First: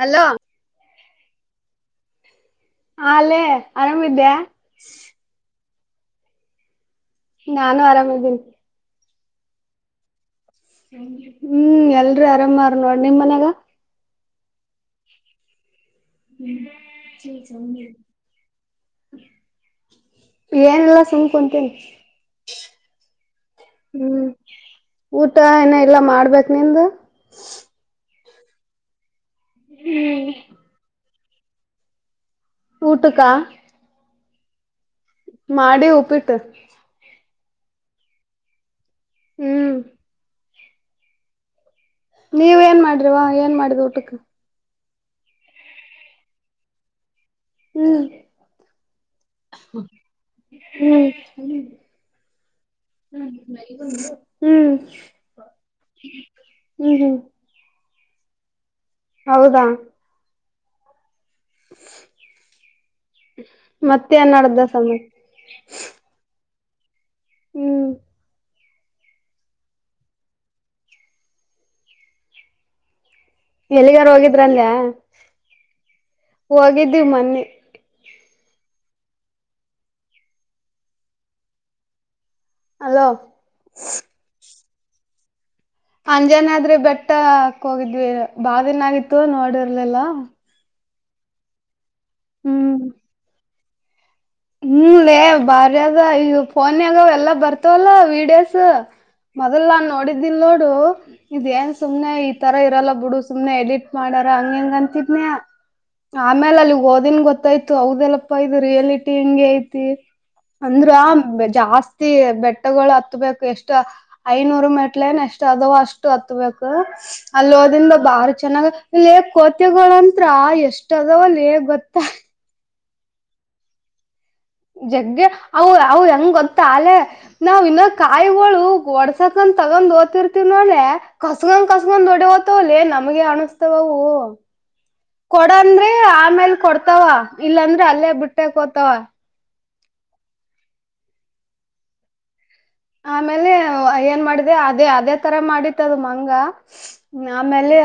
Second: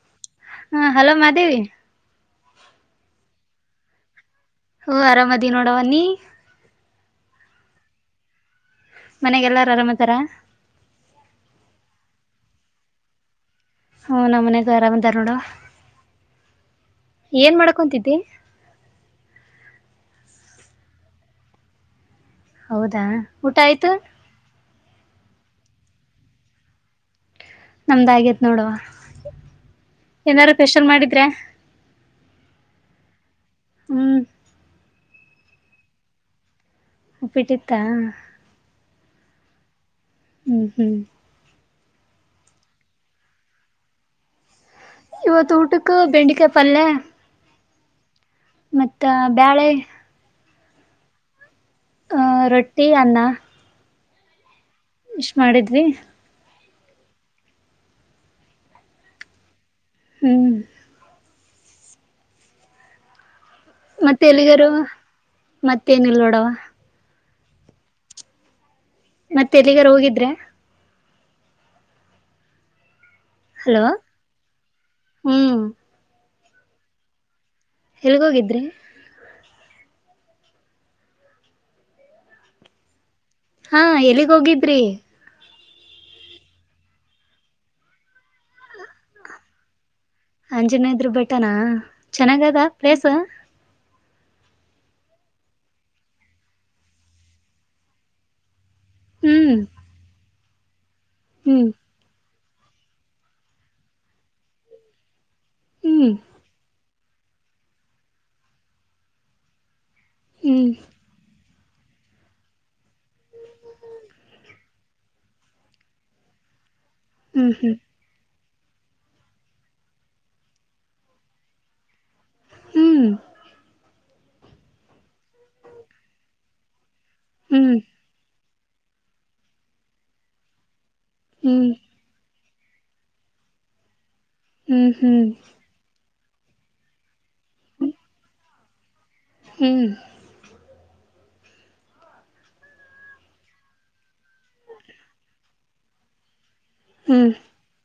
Hello ಹ hello Madevi. ಹ ಅಲ್ಲೇ ಆರಾಮಿದ್ಯೆ. ಹ ಆರಾಮದಿ ನೋ ಮನಿ ನಾನು ಆರಾಮ್ದೇನಿ. ಮನೆಗೆಲ್ಲಾರು ಆರಾಮ್ಅದರ. ಹ್ಮ್ ಎಲ್ರ ಆರಾಮಾರ್ ನೋಡ್ ನಿಮ್ ಮನ್ಯಾಗ. ಹ್ಮ್ ನಮ್ಮನೆಗೆ ಆರಾಮ್ಇದರ್ ನೋಡ್ ಹ್ಮ್ ಚ ಚೌ [unintelligible] ಏನೆಲ್ಲಾ ಸುಮ್ಕ ಕುಂತೀನಿ. ಹೌದಾ ಊಟ ಆಯ್ತು. ಹ್ಮ್ ಊಟ ಏನ್ ಎಲ್ಲಾ ಮಾಡ್ಬೇಕ್ ನಿಂದ್ ನಮ್ದ್ ಆಗೇತ್ ನೋಡುವ. ಏನಾರ್ ಸ್ಪೆಷಲ್ ಮಾಡಿದ್ರೆ. ಊಟುಕಾ ಹ್ಮ್ ಮಾಡಿ ಉಪ್ಪಿಟ್ಟ. ಉಪ್ಪಿಟ್ಟಿತ್ತಾ. ಹ್ಮ್. ಹ್ಮ್ ಹ್ಮ್. ನೀವ ಏನ್ ಮಾಡ್ರವಾ ಏನ್ ಮಾಡಿದ ಊಟಕ್ಕ. ಇವತ್ತ ಊಟಕ್ಕ ಬೆಂಡಿಕಾಯಿ ಪಲ್ಯ. ಹ್ಮ್ ಮತ್ತ ಬ್ಯಾಳೆ. ಹ್ಮ್ ಹ್ಮ್ ಆ [unintelligible] ಇಷ್ಟ್ ಮಾಡಿದ್ವಿ ಹ್ಮ್ ಹ್ಮ ಹೌದಾ ಹ್ಮ. ಮತ್ತೆ ಮತ್ತ ಏನ್ ನಡ್ದ ಎಲಿಗರು ಸಮಯ ಮತ್ತೇನಿಲ್ ನೋಡವ. ಹ್ಮ್ ಮತ್ತ ಎಲ್ಲಿಗಾರ ಹೋಗಿದ್ರೆ. ಹಲೋ ಎಲ್ಲಿಗಾರು ಹೋಗಿದ್ರಲ್ಯ. ಹ್ಮ್ ಹೋಗಿದ್ವಿ ಮನ್ನೆ. ಎಲ್ ಹೋಗಿದ್ರಿ. ಅಲೋ ಹಾ ಎಲ್ಲಿಗ್ ಹೋಗಿ ದ್ರಿ. ಅಂಜಾನಾದ್ರಿ ಬೆಟ್ಟ ಕ ಹೋಗಿದ್ವಿ ಬಾಳ ದಿನ ಆಗಿತ್ತು ನೋಡಿರ್ಲಿಲ್ಲಾ. ಅಂಜನ ಇದ್ರು ಬೆಟ್ಟನಾ. ಚೆನ್ನಾಗದಾ ಪ್ಲೇಸ. ಹ್ಮಲೇ ಬಾರಿ ಅದ ಈಗ ಫೋನ್ಯಾಗ ಎಲ್ಲಾ ಬರ್ತವಲ್ಲ ವೀಡಿಯೋಸ್. ಹ್ಮ್ ಮೊದಲ್ ನಾನ್ ನೋಡಿ ಇಲ್ ನೋಡು ಇದ್ ಹ್ಮ್ ಏನ್ ಸುಮ್ನೆ. ತರ ಇರಲ್ಲ ಬಿಡು ಸುಮ್ನೆ ಎಡಿಟ್ ಮಾಡಾರ ಹಂಗ್ ಹಿಂಗ್ ಅಂತಿದ್ನ್ಯ. ಹ್ಮ್ ಆಮೇಲೆ ಅಲ್ಲಿಗ್ ಹೋದ್ ನ್ ಗೊತ್ತಾಯ್ತು ಹೌದಲ್ಲಪ್ಪಾ ಇದು ರಿಯಲಿ ಟಿ ಇಂಗೆ ಐತಿ. ಹ್ಮ್ ಅಂದ್ರು ಆ ಬೆ ಜಾಸ್ತಿ ಬೆಟ್ಟಗೊಳ್ ಹತ್ತಬೇಕು ಎಷ್ಟು ಐನೂರು ಮೆಟ್ಲೆನ್ ಎಷ್ಟ್ ಅದು ಅಷ್ಟು ಹತ್ತಬೇಕು. ಹ್ಮ್ ಹ್ಮ್ ಅಲ್ಲೊದಿಂದ ಬಾರ್ ಚೆನ್ನಾಗ ಲ್ಲೇ ಕೋತಿಗಳಂತ್ರ ಎಷ್ಟ ಅದಾವ ಲೇ ಗೊತ್ತಾ? ಹ್ಮ್ ಜಗ್ಗೆ ಅವು ಅವು ಹೆಂಗ್ ಗೊತ್ತ ಅಲೇ ನಾವ್ ಹ್ಮ್ ಇನ್ನ ಕಾಯಿಗೊಳು ವು ಹೊಡ್ಸಕಂತ್ ತಗೊಂಡ್ ಓತಿರ್ತಿವಿ ನೋಡ್ಲೆ ಕಸ್ಗನ್ ಹ್ಮ್ ಕಸ್ಗೊಂಡ್ ಓಡೆ ಓ ತೊ ಲೆ ನಮಗೆ ಅಣಗ್ಸ್ತವವು. ಹ್ಮ್ ಹ್ಮ್ ಕೊಡಂದ್ರೆ ಆ ನ್ನೊಂದ್ ಕೊಡ್ತಾವ ಇಲ್ಲಾಂದ್ರೆ ಅಲ್ಲೇ ಬಿಟ್ಟಾಕ್ ಹೋತಾವ. ಹ್ಮ್ ಆಮೇಲೆ ಏನ್ಮಾಡಿದೆ ಅದೇ ಅದೇ ತರ ಮಾಡಿತ್ತದು ಮಂಗ. ಹ್ಮ್ ಆಮೇಲೆ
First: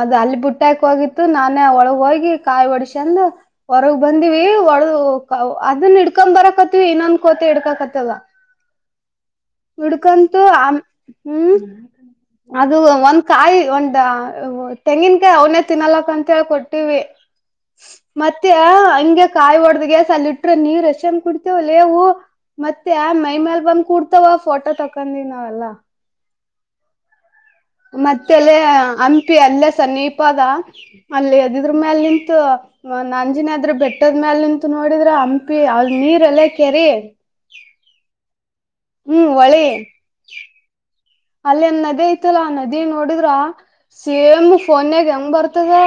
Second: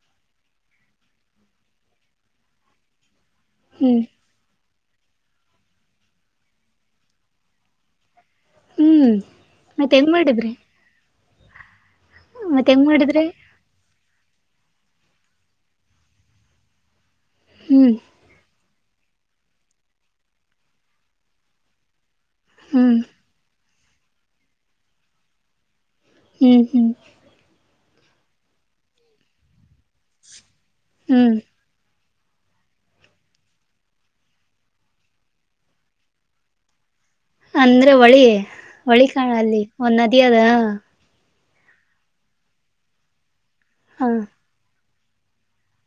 ಅದು ಅಲ್ಲಿ ಬುಟ್ಟಾಕ್ ಹೋಗಿತ್ತು ನಾನೇ ಒಳಗೆ ಹೋಗಿ ಕಾಯಿ ಹೊಡಿಸಂದು ಹೊರಗ್ ಹ್ಮ್ ಬಂದಿವಿ ಒಳ ತು ಕೌ ಅದನ್ ಹಿಡ್ಕೊ ಬರಕಂತ್ವಿ ಇನ್ನೊಂದ್ಕೋತಿ ಇಡ್ಕಕತ್ತವ. ಹ್ಮ್ ಮತ್ತೆ ಹೆಂಗ್ ಹಿಡ್ಕಂತು ಮಾಡಿದ್ರಿ ಆ ಹ್ಮ್ ಮತ್ತೆ ಅದು ಹೆಂಗ್ ಮಾಡಿದ್ರಿ ಒಂದ್ಕಾಯಿ ಒಂದ್ ದ ಓ ತೆಂಗಿನ್ಕಾಯಿ ಅವನೇ ತಿನ್ನಲಕ್ಕ ಅಂತೇಳಿ ಕೊಟ್ಟಿವಿ. ಹ್ಮ್ ಆ ಹಿಂಗೆ ಕಾಯಿ ಹೊಡ್ದಗೆಸ್ ಅಲ್ ಇಟ್ರ ನೀರ್ ಎಶ್ಚನ್ ಕುಡಿತಾವಲ್ಲೇವು. ಮತ್ತೆ ಹ್ಮ್ ಆ ಮೈಮ್ಯಾಲ್ಬಂಬಂ ತವಾ ಫೋಟೋ ತಕೊಂಡ್ವಿ ನಾವೆಲ್ಲ. ಹ್ಮ್ ಹ್ಮ್ ಮತ್ತೆಲೇ ಹಂಪಿ ಅಲ್ಲೆ ಚನ್ನೀಪದ ಹ್ಮ್ ಅಲ್ಲಿ ಅದಿದ್ರ್ಮ್ಯಾಲ್ ನಿ ತು ಆಂಜಿನಾದ್ರಿ ಬೆಟ್ಟದ್ಮ್ಯಾಲ್ ನಿಂತ್ ನೋಡಿದ್ರೆ ಹಂಪಿ ಅಲ್ ನೀರಲ್ಲ ಕೆರಿ. ಅಂದ್ರೆ ಹೊಳಿ. ಹೊಳಿಕಾಣ್ ಅಲ್ಲಿ ಒಂದ್ ನದಿ ಅದ ಅಲ್ಲಿ ಅಂದ್ ನದಿ ಐತಲ್ಲ ಆ ನದಿ ನೋಡಿದ್ರ ಹಾ ಕೇಮ್ ಫೋನೇಗ್ ಹೆಂಗ್ ಬರ್ತದ್ ಹ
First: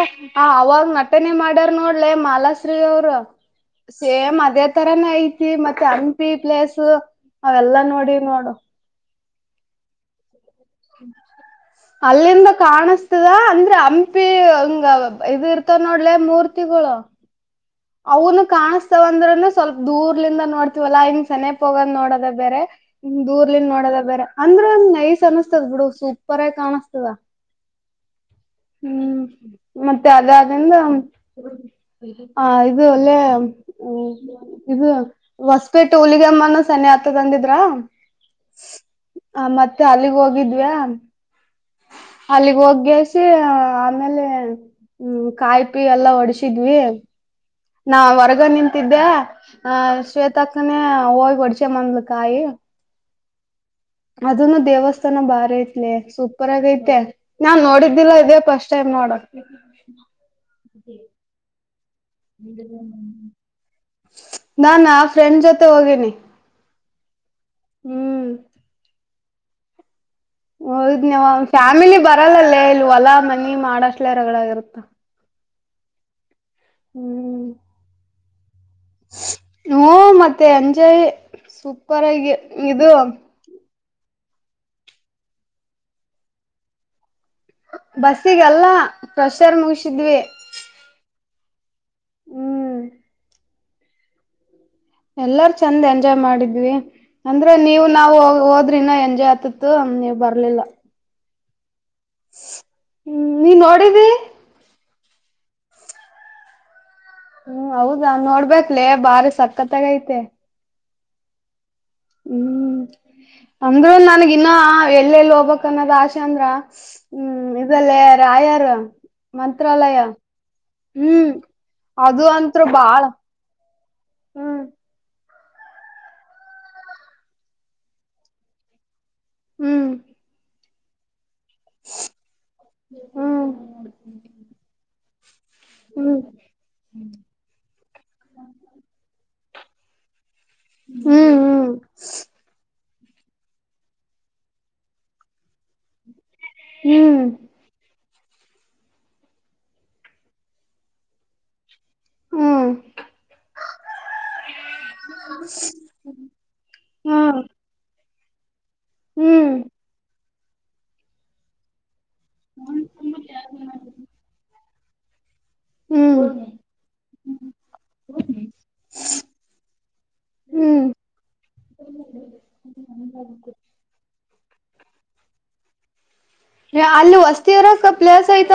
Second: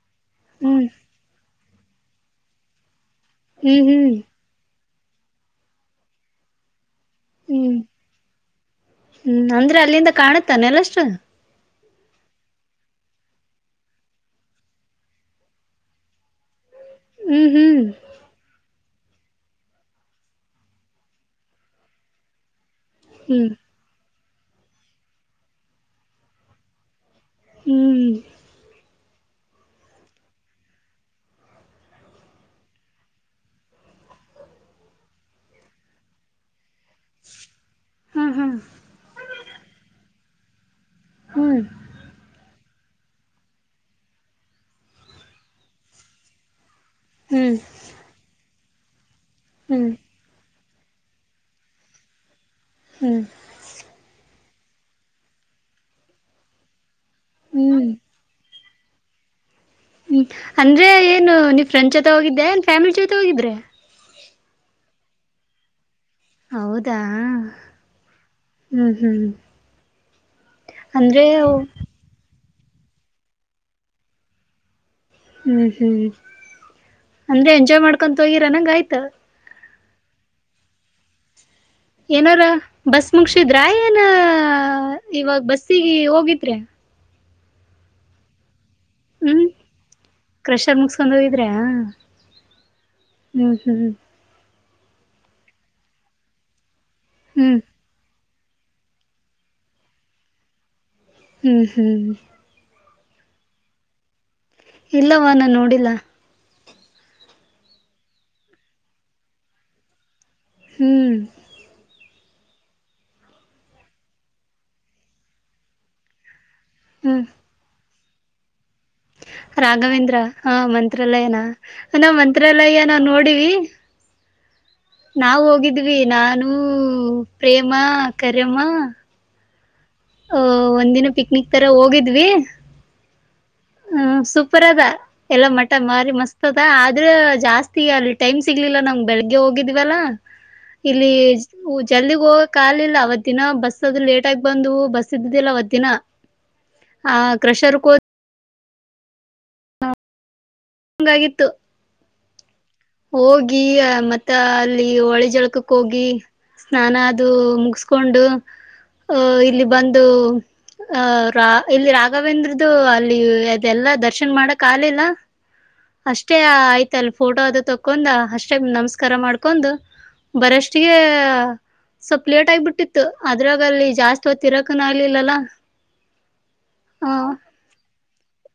ಹ್ಮ್ ಅವಾಗ್ ನಟನೆ ಮಾಡಿ ಆಡರ್ ನೋಡ್ಲೆ ಮಾಲಾಶ್ರೀ ಅವ್ರು ಹ್ಮ್ ಹ್ಮ್ ಸೇಮ್ ಅದೇ ತರಾನ್ ಐತಿ ಮತ್ತೆ ಹಂಪಿ ಪ್ಲಸ್ ಹ್ಮ್ ಅವೆಲ್ಲಾ ನೋಡಿ ನೋಡು. ಹ್ಮ್ ಅಂದ್ರೆ ಅಲ್ಲಿಂದ ಕಾಣ ತಾನಲ್ಲ ಅಷ್ಟ್ ಅಲ್ಲಿಂದ್ ಕಾಣಸ್ತದ ಅಂದ್ರೆ ಹಂಪಿ ಹಂಗ್ ಇದ್ ಇರ್ತ ನೋಡ್ಲೆ ಮೂರ್ತಿ ಹ್ಮ್ ಹ್ಮ್ ಅವ್ನು ಕಾಣ್ಸ್ತವಂದ್ರೇನು ಸ್ವಲ್ಪ ದೂರ್ಲಿಂದ್ ನೋಡ್ತಿವಲ್ಲಾ ಹಿಂಗ್ ಸೆನೆಪ್ ಹೋಗದ್ ನೋಡದ್ ಬೇರೆ ಹ್ಮ್ ದೂರ್ಲಿನ್ ನೋಡೋದೆ ಬೇರೆ ಅಂದ್ರ ಒಂದ್ ನೈಸ್ ಅನಸ್ತದ ಬಿಡು ಸೂಪರ್ ಆಗಿ ಕಾಣಸ್ತದ. ಹ್ಮ್ ಹ್ಮ್ ಮತ್ತ್ ಅದಾದಿಂದ್ ಇದು ಅಲ್ಲೇ ಇದು ಹೊಸಪೇಟ್ಟೆ ಹುಲಿಗೆಮ್ಮನ್ ಸನಿ ಆತದ್ ಅಂದಿದ್ರಾ. ಹಾ ಹಾ ಆ ಮತ್ತೆ ಅಲ್ಲಿಗ್ ಹೋಗಿದ್ವಾ. ಹ್ಮ್ ಅಲ್ಲಿಗ್ ಹೋಗ್ ಗೇಸಿ ಆಮೇಲೆ ಹ್ಮ ಕಾಯಿ ಪಿ ಎಲ್ಲಾ ಹೊಡ್ಸಿದ್ವಿ. ಹ್ಮ್ ನಾ ಹೊರಗ್ ನಿಂತ ತಿದ್ದ ಹ ಹ್ಮ್ ಶ್ವೇತಾ ಅವಾಗ್ ಒಡಿಸ್ಕೆ ಬಂದ್ಲು ಕಾಯಿ. ಹ್ಮ್ಞ ಅದನ್ನು ದೇವಸ್ಥಾನ ಬಾರಿ ಐತ್ಲಿ ಸೂಪರ್ ಆಗೈತೆ. ನಾನ್ ಹ್ಮ್ ನೋಡಿದ್ದಿಲ್ಲಾ ಇದ್ಯಪ್ಪ ಫಸ್ಟ್ ಟೈಮ್ ನೋಡೋ ಹ್ಮ್ ಅಂದ್ರೆ ಏನು ನೀವ್ ಫ್ರೆಂಡ್ ಜೊತೆ ಹೋಗಿದ್ದೆನ್ ಫ್ಯಾಮಿಲಿ ಜೊತೆ ಹೋಗಿದ್ರೆ. ನಾನ್ ಆ ಫ್ರೆಂಡ್ ಜೊತೆ ಹೋಗೇನಿ. ಹೌದಾ ಹ್ಮ್ ಹ್ಮ್. ಅಂದ್ರೆ ಹೋಗಿದ್ನಿವ್ಯಾ ಫ್ಯಾಮಿಲಿ ಬರಲ್ಲಲ್ಲೆ. ಇಲ್ ಹೊಲಾ ಮನಿ ಮಾಡಷ್ಟಲೇ ರಗಡಗರುತ್ತ. ಹ್ಮ್ ಹ್ಮ್ ಹ್ಮ್ ಅಂದ್ರೆ ಎಂಜಾಯ್ ಮಾಡ್ಕೊ ಹೋಗಿರನಂಗ್ ಆಯ್ ತ. ಹ್ಮ್ ಮತ್ತೆ ಎಂಜಾಯ. ಏನಾರ ಬಸ್ ಮುಗಶಿದ್ರಾ ಇ. ಏನ ಇವಾಗ ಬಸ್ಸಿಗಿ ಹೋಗಿದ್ರಾ. ಬಸ್ಸಿಗೆ ಅಲ್ಲಾ. ಕ್ರಷಾರ್ ಮುಗಿಸಿದ್ವಿ. ದ್ರ್ಯಾ ಹ್ಮ್ ಹ್ಮ ಹ್ಮ್ ಎಲ್ಲಾರು ಚಂದ ಎಂಜಾಯ್ ಮಾಡಿದ್ವಿ. ಅಂದ್ರ ಹ್ಮ್ ನೀವು ನಾವು ಹೋಗ ಹೋದ್ರ ಇನ್ನ ಎಂಜಾಯ್ ಆತಿತ್ತು ನೀವ ಬರ್ಲಿಲ್ಲಾ. ಹ್ಮ್ ಹ್ಮ್ ಹ್ಮ್ ನೀ ನೋಡದಿ ಇಲ್ಲವಾ ನಾ ನೋಡಿಲ್ಲಾ. ಹ್ಮ್ ಹೌದನ್ ನೋಡ್ಬೇಕಕ್ಲೇ ಬಾರಿ ಸಕ್ಕತ್ತಾಗೈತೆ. ಹ್ಮ್ ಹ್ಮ್ ಅಂದ್ರು ನನ್ಗ ಇನ್ನ ಎಲ್ಲೆಲ್ಲಿ ಹೋಗ್ಬಕ್ ಅನ್ನೋದ್ ಆಸೆ ಅಂದ್ರಾ. ಹ್ಮ್ ಇದೆಲ್ಲೆ. ರಾಯಾರ. ರಾಘವೇಂದ್ರ ಹ ಹ್ಮ್ ಮಂತ್ರಾಲಯನ ನಾವ್ ಅದು ಅಂತ್ರು ಮಂತ್ರಾಲಯ ನಾವ ಬಾಳ ನೋಡಿ. ಹ್ಮ್ ನಾವು ಹೋಗಿದ್ವಿ ನಾನೂ ಪ್ರೇಮಾ ಕರಿಯಮ್ಮಾ. ಹ್ಮ್. ಒ ಒಂದಿನ. ಪಿಕ್ನಿಕ್ ತರ ಹೋಗಿದ್ವಿ ಹ್ಮ್ ಹ್ಮ್ ಸೂಪರದ ಎಲ್ಲ ಮಟ ಮಾರಿ ಹ್ಮ್ ಮಸ್ತ್ದ ಆದ್ರ ಜಾಸ್ತಿ ಅಲ್ಲಿ ಟೈಮ್ ಸಿಗ್ಲಿಲ್ಲ ನಮ್ಗೆ ಬೆಳಿಗ್ ಹೋಗಿದ್ವಲ ಇಲ್ಲಿ ಹ್ಮ್ ಜಲ್ದಿ ಹೋಗಕ್ ಆಗ್ಲಿಲ್ಲ. ಅವತ್ ದಿನ ಬಸ್ ಅದು ಲೇಟಾಗಿ ಬಂದ್ವು ಬಸ್ ಇದ್ದುದಿಲ್ಲ ಅವತ್ ದಿನ ಹ ಹ್ಮ್ ಹ್ಮ್ ಕ್ರಷರ್ ಕೋ ಹ [unintelligible] ಹಂಗಾಗಿತ್ತು. ಹ್ಮ ಹೋಗಿ ಮತ್ತ ಅಲ್ಲಿ ಹೊಳಿ ಜಳಕಕ್ ಹೋಗಿ ಸ್ನಾನ ಅದು ಮುಗಸ್ ಕೊಂಡು ಹ ಹ್ಮ್ ಇಲ್ಲಿ ಬಂದು ಹ ರಾ ಇಲ್ಲಿ ಆ ರಘವೇಂದ್ರದು ಅಲ್ಲಿ ಅದೆಲ್ಲಾ ದರ್ಶನ್ ಮಾಡಕ್ ಕೆಲೆಲ್ಲಾ ಹ್ಮ್ ಹ್ಮ್ ಅಷ್ಟೇ ಆಯ್ತ್ ಅಲ್ ಫೋಟೋ ಅದು ತಕೊಂದ ಅಷ್ಟೇ ನಮಸ್ಕಾರ ಮಾಡ್ಕೊಂಡ್ ಹ್ಮ್ ಬರಷ್ಟಿಗೆ ಸ್ವಲ್ ಲೇಟ್ ಆಗಬಿಟ್ಟಿತ್ತು ಅದ್ರಗ ಅಲ್ಲಿ ಜಾಸ್ತಿ ತಿರಕನ ಆಲಿಲ್ಲಾಲ ಎ ಅಲ್ಲಿ ವಸ್ತಿ ಇರೋಸ್ವ ಪ್ಲೇಸ್ ಆಯ್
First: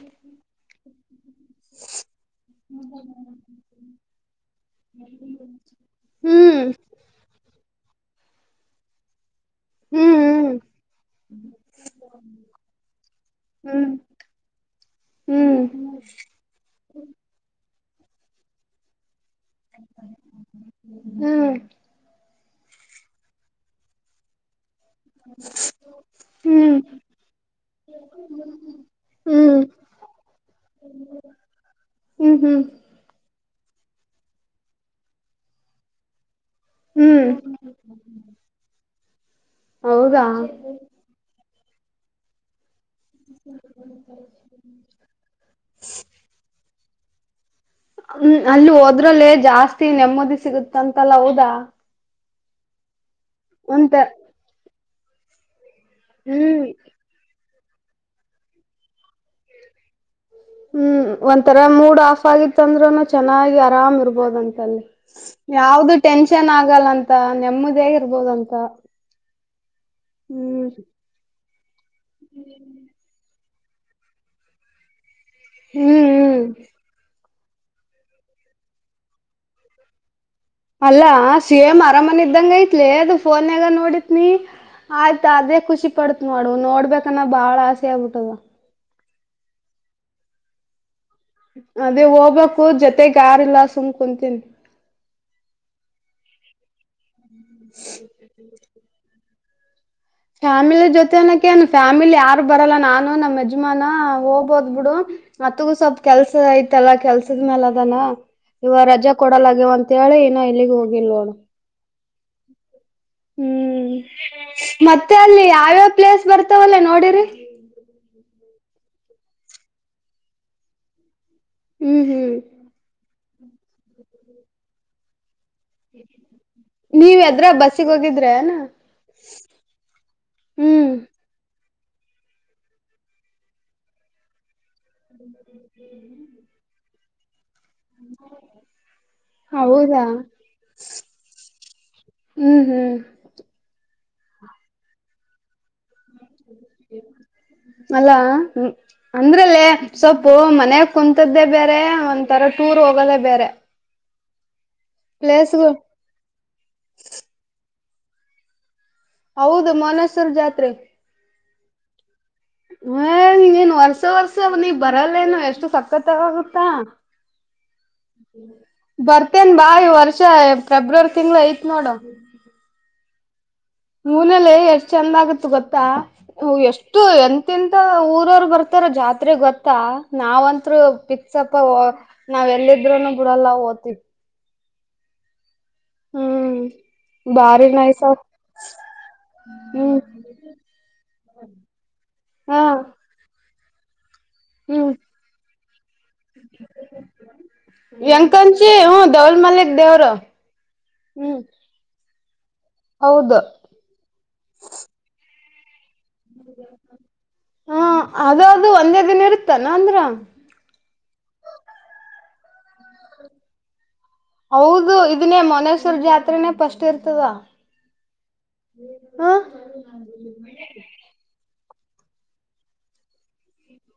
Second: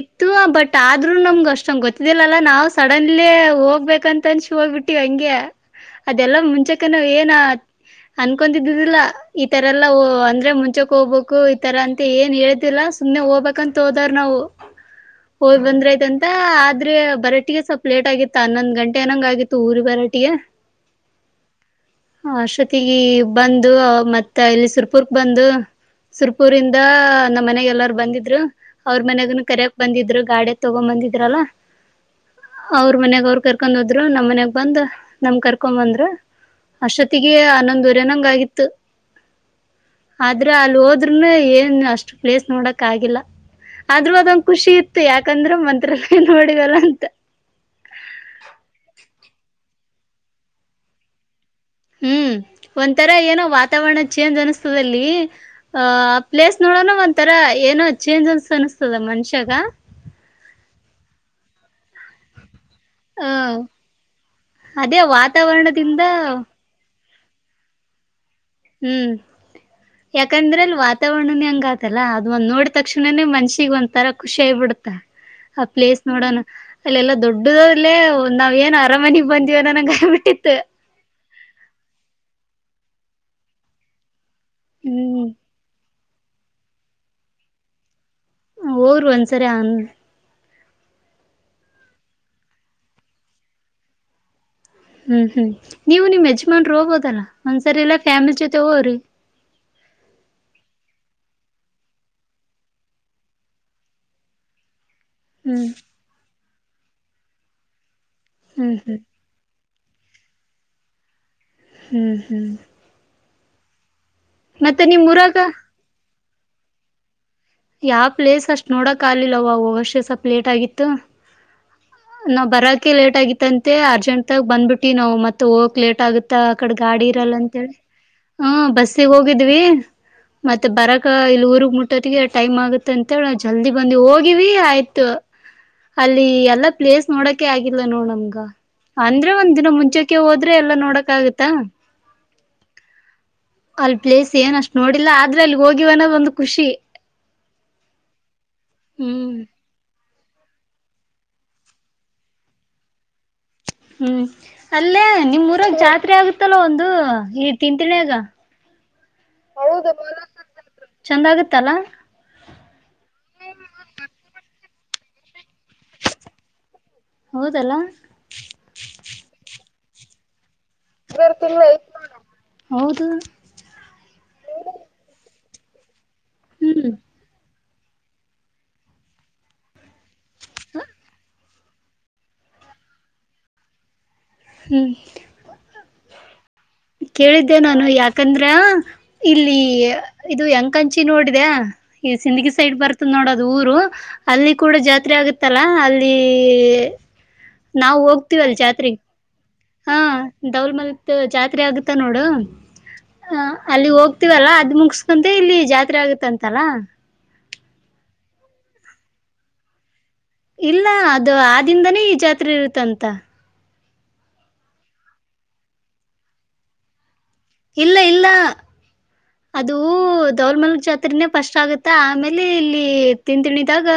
ಇತ್ತು ಆ ಬಟ್ ಟಾದು ನಮ್ಗೆ ಅಷ್ಟೊ ಗೊತ್ತಿದಿಲ್ಲಲ್ಲ ನಾವು ಸಡನ್ಲಿ ಹೋಗ್ಬೇಕ ತಂಶ್ ಹೋಗ್ಬಿಟ್ಟಿವ ಹಂಗೆ ಅದೆಲ್ಲ ಹ್ಮ್ ಮುಂಚಕನ ಏನ ಅನ್ಕೊದಿದ್ದುದಿಲ್ಲ ಈ ತರ ಎಲ್ಲ ಓ ಅಂದ್ರೆ ಹ್ಮ್ ಮುಂಚೆಕ್ಕೆ ಹೋಗ್ಬೇಕು ಈತರ ಅಂತ ಏನ್ ಹೇಳುದಿಲ್ಲ ಸುಮ್ನೆ ಹೋಗ್ಬೇಕಂತ ಹ್ಮ್ ಹೋದೋರ್ ನಾವು. ಹ್ಮ್ ಹೋಗ್ ಬಂದ್ರ ಆಯ್ತಂತ ಆದ್ರೆ ಬರಟಿ ಸ್ವಲ್ ಲೇಟ್ ಆಗಿತ್ತು ಹನ್ನೊಂದ್ ಗಂಟೆ ಏನಂಗ ಆಗೀತ್ ತೂರು ಬರಟಿಗ್ಯಾ ಹ್ಮ್ ಹಷ್ಟೊತ್ತಿಗೆ ಬಂದು ಮತ್ತೆ ಇಲ್ಲಿ ಸುರ್ ಸುರ್ಪುರ್ ಬಂದು ಸುರ್ಪುರಿಂದ ಹ್ಮ್ ಹ್ಮ್ ಹ್ಮ್ ನಮ್ಮ್ ಮನೆಗೆ ಎಲ್ಲಾರ್ ಬಂದಿದ್ರು ಅವ್ರ ಮನಾಗ್ ಕರಕ್ ಬಂದಿದ್ರು ಗಾಡ ತಗೊಂಡ್ ಬಂದಿದ್ರಲ್ಲ ಹ್ಮ್ ಹ್ಮ್ ಹ್ಮ್ ಹ್ಮ್ ಅವ್ರ ಮನೇಗ್ ಅವ್ರ ಕರ್ ಕರ್ಕೊಂಡ್ ಹೋದ್ರು ನಮ್ಮ್ನಯಾಗ್ ಬಂದ್ ನಮ್ ಕರ್ಕೊ ಬಂದ್ರು. ಹ್ಮ್ ಅಷೊತ್ತಿಗೆ ಆನೊಂದ್ವರನಂಗ್ ಆಗಿತ್ತು. ಹೌದಾ ಆದ್ರೆ ಅಲ್ಲಿ ಹೋದ್ರೂನು ಏನ್ ಅಷ್ಟ್ ಪ್ಲೇಸ್ ನೋಡ್ ಆಗಿಲ್ಲ ಆದ್ರೂ ಅದ್ ಖುಷಿ ಇತ್ತ್ ಯಾಕಂದ್ರೆ ಮಂತ್ರ ನೋಡಿ ಅಂತ್ ಹ್ಮ್ ಅಲ್ಲಿ ಹೋದ್ರಲ್ಲೇ ಜಾಸ್ತಿ ನೆಮ್ಮದಿ ಸಿಗುತ್ತ್ ಅಂತಲ್ಲ ಹೌದಾ. ಹ್ಮ್ ಒ ತರ ಏನೋ ಒಂತ ವಾತಾವರಣ ಚೇಂಜ್ ಅನಿಸತದೆ ಅಲ್ಲಿ ಆ ಪ್ಲೇಸ್ ಹ್ಮ್ ನೋಡೋಣ ಒಂತ್ರ ಏನೋ ಚೇಂಜ್ ಅನ್ಸ ಅನಸ್ತದ ಮನ್ಷ್ಯಾಗ ಹ್ಮ್ ಒಂಥರ ಮೂಡ್ ಆಫ್ ಆಗಿತ್ತ್ ತಂದ್ರೂನು ಹ ಚೆನ್ನಾಗಿ ಆರಾಮ್ ಇರ್ಬೋದಂತ ಅಲ್ಲಿ ಅದೇ ಯಾವ್ದ ವಾತಾವರಣದಿಂದ ಟೆನ್ಷನ್ ಆಗಲ್ಲಂತ. ನೆಮ್ಮದಿ ಯಾಗ್ ಇರ್ಬಹದುಂತ್ ಹ್ಮ್ ಯಾಕಂದ್ರೆ ಹ್ಮ್ ಅಲ್ಲಿ ವಾತಾವರಣನೇ ಹಂಗ್ ಆದ್ ಅಲ್ಲಾ ಅದ್ ಒಂದ್ ನೋಡಿದ್ ತಕ್ಷಣ ನೇ ಮನ್ಷಿ ಸಿಗ್ ಒಂತರ ಖುಷಿಯೈ ಬಿಡ್ತಾ ಆ ಪ್ಲೇಸ್ ಹ್ಮ್ ನೋಡೋಣ ಹ್ಮ್ ಅಲ್ಲೆಲ್ಲಾ ದೊಡ್ಡ ಡ್ಡ ದಾದ್ಲೆ ನಾವ್ ಏನ್ ಅರಮನೆಗ್ ಬಂದಿವೇ ನನಂಗ್ ಆಗ್ ಬಿಟ್ಟಿತ್ತ ಅಲ್ಲಾ ಸೇಮ್ ಅರಮನೆ ಇದ್ದಂಗ್ ಐತ್ಲಿ ಅದು. ಫೋನ್ಯಾಗ್ ನೋಡತ್ನಿ ಆಯ್ತ್ ಹ್ಮ್ ಅದೇ ಖುಷಿ ಪಡತ್ ಮಾಡ್ ನೋಡ್ಬೇಕನ್ನ ಬಾಳ ಆಸೆ ಆಗ್ಬಿಟ್ಟದ ರ್ ಒಂದ್ಸರಿನ್ ಅದೇ ಹೋಗ್ಬೇಕು ಜೊತೆಗ್ ಯಾರಿಲ್ಲ ಸುಮ್ಕ್ ಕುಂತೀನಿ. ಹ್ಮ್ ಹ್ಮ್ ನೀವು ನಿಮ್ಮ್ ಯಜಮಾನ್ರು ಹೋಗೋದಲ್ಲಾ. ಒಂದ್ಸರಿ ಇಲ್ಲೆ ಫ್ಯಾಮಿಲಿ ಜೊತೆ ವೊರೀ. ಫ್ಯಾಮಿಲಿ ಜೊತೆನಕೇನ್ ಫ್ಯಾಮಿಲಿ ಯಾರು ಬರಲ್ಲಾ ನಾನು ನಮ್ಮ ಯಜಮಾನ ಹೋಗ್ಬೋದ್ ಬಿಡು. ಹ್ಮ್ ಮತ್ಗೂ ಸ್ವಲ್ಪ ಕೆಲ್ಸ ಐ ತಲ್ಲಾ ಕೆಲ್ಸದ ಮೇಲ್ ಅದಾನ. ಹ್ಮ್ ಇವಾ ಹ್ಮ್ ರಜಾ ಕೊಡಲಾಗಿವಂ ತ್ತಾಳೆ ಇನ್ನ್ ಎಲ್ಲಿಗು ಹೋಗಿಲ್ವೋಣ. ಹ್ಮ್ ಹ್ಮ್ ಹ್ಮ್ ಮತ್ತೆ ನಿಮ್ ಮತ್ತ ಊರಾಗ ಅಲ್ಲಿ ಯಾವ. ಪ್ಲೇಸ್ ಬರ್ತಾವಲ್ಲಾ ನೋಡಿರಿ. ಯಾ ಪ್ಲೇಸ್ ಅಷ್ ಟ್ ನೋಡೋ ಕಾಲಿಲ್ಲವವರ್ಷೆ ಸ್ವಲ್ಪ್ ಲೇಟ್ ಆಗಿತ್ತ. ಹ್ಮ್ ಹ್ಮ್ ನಾ ಬರಾಕೆ ಲೇಟ್ ಆಗಿತ್ ತ್ತಂತೆ ಅರ್ಜೆಂಟ್ ಆಗ ಬಂದ್ಬಿಟ್ಟಿ ನಾವ ಮತ್. ಮ ಹೋಗಕ್ ಲೇಟ್ ಆಗುತ್ತ ಆ ಕಡೆ ಗಾಡಿ ನೀವ್ ಇರಲ್ಲ ಎದ್ರ ಅಂತೇಳಿ ಬಸ್ಸಿಗೆ ಹೋಗಿದ್ರೆನ ಹ ಬಸ್ಸಿಗೆ ಹೋಗಿದ್ವಿ ಮತ್ತೆ ಹ್ಮ್ ಬರಕ ಇಲ್ಲಿ ಊರ್ಗ್ ಮುಟ್ ಒತ್ತಿಗೆ ಟೈಮ್ ಆಗುತ್ತೆ ಅಂತೇಳಿ ನಾವು ಜಲ್ದಿ ಬಂದ್ ಹೋಗಿವಿ ಆಯ್ [inaudible] ಪ್ಲೆಸ್ ನೋಡಕ್ ಕ್ಕೆ ಆಗಿಲ್ಲ ನೋಡಮ್ಗ ಅಂದ್ರೆ ಒಂದ್ ದಿನ ಹೌದಾ ಮುಂಚಕ್ಕೆ ಹೋದ್ರೆ ಎಲ್ಲಾ ನೋಡಕ್ ಆಗತ್ತಾ. ಹ್ಮ್ ಹ್ಮ್ ಅಲ್ ಪ್ಲೇಸ್ ಏನ್ ಅಷ್ಟ್ ನೋಡಿಲ್ಲಾ ಆದ್ರ ಅಲು. ಹೋಗಿವನ ಒಂದ ಖುಷಿ. ಅಲ್ಲಾ ಹ್ಮ್ ಹ್ಮ್ ಅಂದ್ರಲ್ಲೇ ಸೊಪ್ಪು ಮನ್ಯಾಗ್ ಕುೂಂತದ್ದೆ ಬ್ಯಾರೆ ಒಂಥರ ಟೂರ್ ಹೋಗೋದೇ ಬೇರೆ. ಹ್ಮ. ಅಲ್ಲೇ ಪ್ಲೇಸ್ಗಳು ನಿಮ್ಮ್ಊರಾಗ ಜಾತ್ರೆ ಆಗುತ್ತಲ್ಲ ಒಂದು ಈ ತಿ ತಿಳಗ ಹೌದು ಮನಸೂರ್ ಜಾತ್ರೆ ತಲಾ. ಹ ನೀನೇನ್ ವರ್ಷಾ ವರ್ಷಾ ನೀ ಬರಲ್ಲೇನು ಎಷ್ಟು ಸಕ್ಕತ್ತಾಗಿ ಆಗುತ್ತಾ ಹೌದಲ್ಲ ಬರತೆನ. ಬಾ ಈ ವರ್ಷಾ. ಫೆಬ್ರರಿ ತಿಂಗ್ಳು ಐತ್ ನೋಡು. ಹೌದು ಹೂನಲೆ ಎಷ್ಟ್ ಚಂದ ಆಗತ್ತು ಗೊತ್ತಾ. ಹ ಹ್ಮ್ ಎಷ್ಟು ಎ ತ್ತಂತ ಊರವರು ಬರ್ತಾರ ಜಾತ್ರೆಗೊತ್ತಾ. ನಾವಂತ್ರು ಫಿಕ್ಸಪ್. ಕವು ನಾವೆಲ್ಲಿದ್ರೂನು ಬಿಡಲ್ಲ ಹೋತಿವಿ. ಹ್ಮ್ ಹ್ಮ್ ಕೇಳ್ದೆ ಬಾರಿ ನಾನು ನೈಸ್ ಯಾಕಂದ್ರ ಇಲ್ಲಿ ಹ್ಮ್ ಇದು ಯಂಕಂಚಿ ನೋಡ್ದ್ಯಾ ಇಲ್ ಸಿಂದ್ಗಿ ಹಾ ಸೈಡ್ ಬರ್ತ ನೋಡದ್ ದೂರು. ಅಲ್ಲಿ ಕೂಡ ಹ್ಮ್ ಜಾತ್ರೆ ಆಗತ್ತಲ್ಲ ಅಲ್ಲಿ ನಾವು ಹೋಗ್ತಿವಲ್ ಎಂಕಂಚೌ ಹುಂ ಜಾತ್ರೆಗೆ ದೌಲ್. ಮಲ್ಲಿಕ್ ಹಾ ದೇವ್ರು ದೌಲ್ಮಲ್ತು ಹ್ಮ್ ಜಾತ್ರೆ ಆಗುತ್ತಾ ನೋಡ್ ಡು ಹೌದು ಹ ಅಲ್ಲಿ ಹೋಗ್ತೀವಲ್ಲ ಅದ್ ಮುಗಸ್ಕಂದು ಇಲ್ಲಿ ತ್ರ ಆಗತ್ತಂತಲ್ಲ. ದು ಒಂದೇ ದಿನ ಇರುತ್ತಾನ ಅಂದ್ರ. ಇಲ್ಲ ಅದು ಆದಿಂದನೇ ಈ ಜಾತ್ರೆ ಇರುತ್ತಂತ. ಹೌದು ಇದನ್ನೇ ಮೊನಸೂರ್ ಜಾತ್ರನೇ ಫಸ್ಟ್ ಇರ್ತದ. ಇಲ್ಲ ಇಲ್ಲ ಹ ಅದು ದೌಲ್ಮಲ್ ಜಾತ್ರನೇ ಫಸ್ಟ್ ಆಗು ತ್ತ ಆಮೇಲೆ ಇಲ್ಲಿ ತಿನ್ತಿಣಿದಾಗ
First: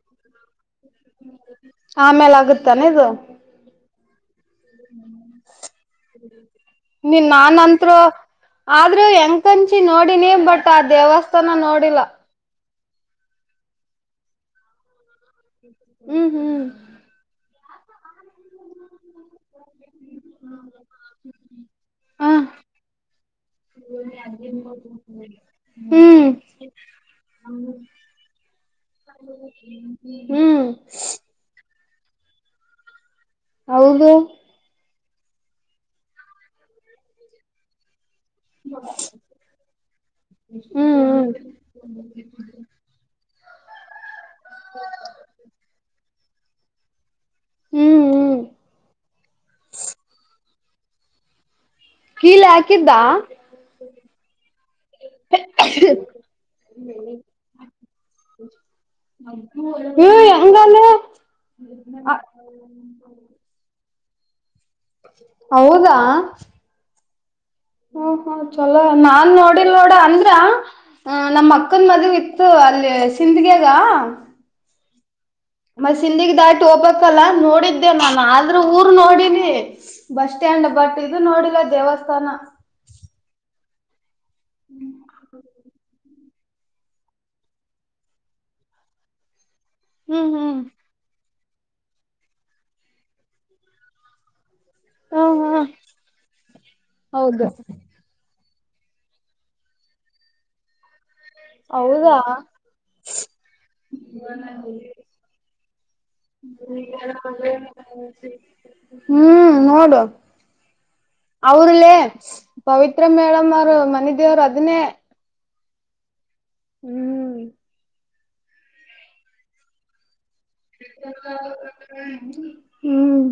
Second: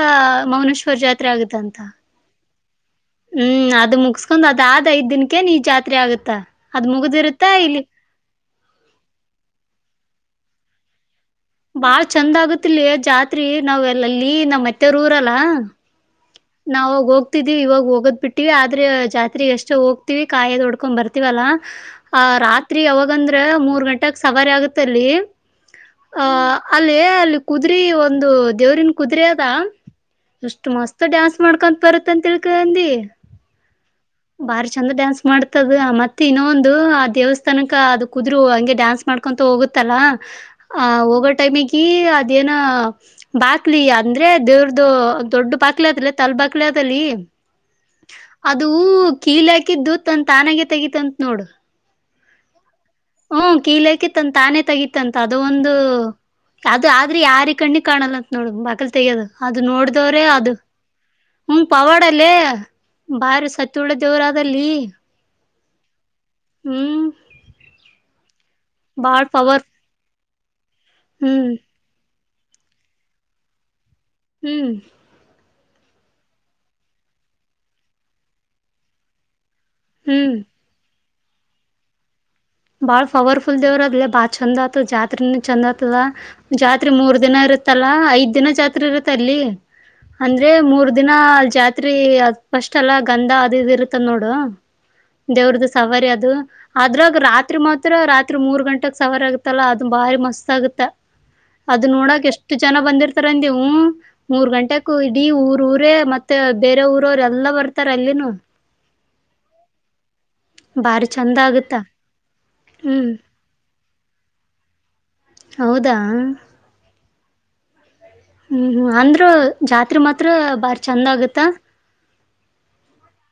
ಮೌನೇಶ್ ವರ್ ಜಾತ್ರೆ ಆಗತ್ತಂತ. ಆಮೇಲ್ ಆಗುತ್ತಾನ ಇದು ಹ್ಮ್ ಅದು ಮುಗ್ ಕೊಂಡ್ ಅದ್ ಆದ್ ಐದ್ ದಿನಕ್ಕೆ ನೀ ಜಾತ್ರೆ ಆಗುತ್ತ ಅದ್ ನೀನ್ ಮುಗ್ದಿರುತ್ತ ಇಲ್ಲಿ ನಾನ್ಂತ್ರು ಡೀನಿ ಬಟ್ ಆ ದೇವಸ್ ಥಾನ ನೋಡಿಲ್ಲ. ತ್ತಿಲ್ಲಿ ಜಾತ್ರಿ ನಾವ್ ಎಲ್ಲಲ್ಲಿ ನಮ್ಮ್ ಮತ್ತೆರೂರಲ್ಲ ಹ್ಮ ಹ್ ನಾವಾಗೋಗ್ತಿದ್ವಿ ಇವಾಗ ಹೋಗೋದ್ ಬಿಟ್ಟ್ವಿ ಆದ್ರೆ ಜಾತ್ರಿಗ್ ಅಷ್ಟೇ ಹೋಗ್ ತ್ವಿ ಕಾಯದೋಡ್ಕೊಂಡ್ ಬರ್ತವಲ್ಲ ಆ ಹ ರಾತ್ರಿ ಅವಾಗಂದ್ರೆ ಮೂರ್ ಗಂಟೆಗ್ ಸವಾರಿ ಆಗತ್ತಲ್ಲಿ ಹ ಹ್ಮ್ ಅಲ್ಲಿ ಅಲ್ಲಿ ಕುದ್ರಿ ಒಂದು ದೇವ್ರಿನ್ ಕುದ್ರಿ ಅದ ಹ್ಮ್ ಎಷ್ಟು ಮಸ್ತ್ ಮಾಡ್ಕೊಂತ್ ಬರತಂತ್ ತಿಳ್ಕೋ ಅಂದಿ. ಹೌದು ಬಾರಿ ಚಂದ್ ಡ್ಯಾನ್ಸ್ ಮಾಡ್ತದ್ ಮತ್ತ್ ಇನ್ನೊಂದು ಆ ದೇವಸ್ಥಾನಕ್ಕೆ ಅದ್ ಕುದುರು ಹಂಗೆ ಡ್ಯಾನ್ಸ್ ಮಾಡ್ಕೊಂತ ಹೋಗುತ್ತಲ್ಲ ಆ ಹ್ಮ್ ಹೋಗೋ ಹ್ಮ್ ಟೈಮಗಿ ಅದೇನ್ ಬಕ್ಲಿ ಅಂದ್ರೆ ದೇವ್ರ್ದು ದೊಡ್ಡ ಪಾತ್ರ ತಲ್ ಬಕ್ಲ್ ಅಲ್ಲಿ ಹ್ಮ್ ಹ್ಮ್ ಅದು ಕೀಲಿ ಹಾಕಿದ್ದು ತಂದ್ ತಾನಾಗಿ ತೆಗೀತಂತತ್ ನೋಡ್ ಹಲ್ಲಾ [inaudible] ಹ್ಮ ಕೀಲಕಿ ತನ್ ತಾನೇ ತಗೀತಂತ ಅದು ಒಂದು ಅದು ಆದ್ರೆ ಯಾರಿ ಕಣ್ಣಿ ಕಾಣಲ್ಲಂತ ನೋಡ ಬಕಲ್ ತೆಗಿಯೋದು ಅದು ಹ್ಮ ನೋಡ್ದವ್ರೆ ಅದು ಹೆಂಗಲ್ಲ ಹ್ಮ ಪವಾಡಲ್ಲೇ ಬಾರಿ ಸತ್ತ್ ಉಳ್ದ ಶಿವರಾಜ್ ದಲ್ಲಿ ಹೌದಾ ಹ್ಮ್ ಹ್ಮ ಹ್ಮ ಚಲೋ ಬಾಳ್ ನಾನ್ ಪವರ್ ನೋಡಿಲ್ ನೋಡ್ ಅಂದ್ ಆ ಹ್ ನಮ್ಮ್ ಹ್ಮ್ ಮಕ್ಕನ್ ಮದುವೆ ಇತ್ತು ಅಲ್ಲಿ ಸಿಂದಗ್ಯಾಗ್ ಹ್ಮ್ ಮ ಸಿಂದಿಗ್ ದಾಟಿ ಹೋಗ್ಬಕಲ ನೋಡಿದ್ದೆ ನಾನ್ ಆದ್ರ ಊರ್ ನೋಡಿನಿ. ಬಸ್ ಹ್ಮ್ ಸ್ಟ್ಯಾಂಡ್ ಬಟ್ ಇದು ನೋಡಿಲ್ಲ ದೇವಸ್ಥಾನ. ಬಾಳ್ ಪವರ್ಫುಲ್ ದೇವರ್ ಲೆ ಬಾ ಛಂದತ್ ಜಾತ್ರೆನು ಚಂದಾತದ್ ಜಾತ್ರೆ ಮೂರ್ ದಿನ ಇರುತ್ತಲ್ಲಾ ಐದ್ ದಿನ ಜಾತ್ರೆ ಇರುತ್ತ್ ಅಲ್ಲಿ. ಹ್ಮ್ ಅಂದ್ರೆ ಹ್ಮ್ ಮೂರ್ ದಿನ ಜಾತ್ರಿ ಅ ಫಸ್ಟ್ ಅಲ್ಲ ಗಂಧ ಅದು ಇದ್ ಇರುತ್ತದ ನೋಡು. ಹ್ಮ್ ದೇವ್ರ್ದ ಹ್ಮ್ ಸವಾರಿ ಅದು ಅದ್ರಾಗ್ ಹೌದು ರಾತ್ರಿ ಮಾತ್ರ ರಾತ್ರಿ ಮೂರ್ ಗಂಟೆಗೆ ಸವಾರ ಆಗುತ್ತಲ್ಲ ಅದ್ ಭಾರಿ ಮಸ್ತ್ ಆಗುತ್ತ್. ಅದು ಹೌದಾ ನೋಡಕ್ ಎಷ್ಟ್ ಜನ ಬಂದಿರ್ತಾರಂದಿವು ಮೂರ್ ಗಂಟೆಕೂ ಇಡೀ ಊರ್ ಊರೇ ಮತ್ತೆ ಬೇರೆ ಊರವ್ರ ಎಲ್ಲ ಬರ್ತಾರ್ ಅಲ್ಲಿನೂ. [unintelligible] ಹೌದ್ಲೇ ಪವಿತ್ರ ಹ್ಮ್ ಮೇಡಮ್ ಅವ್ರು ಮನೆ ದೇವ್ರು ಅದನೇ. ಹೆ ಹೌದ ಹ್ಮ್ ಹ್ಮ್ ಹ್ಮ್ ಅಂದ್ರ ಜಾತ್ರ ಮತ್ ತ್ರ ಬಾರ್ ಚಂದ ಆಗತ್ತ ಹ್ಮ್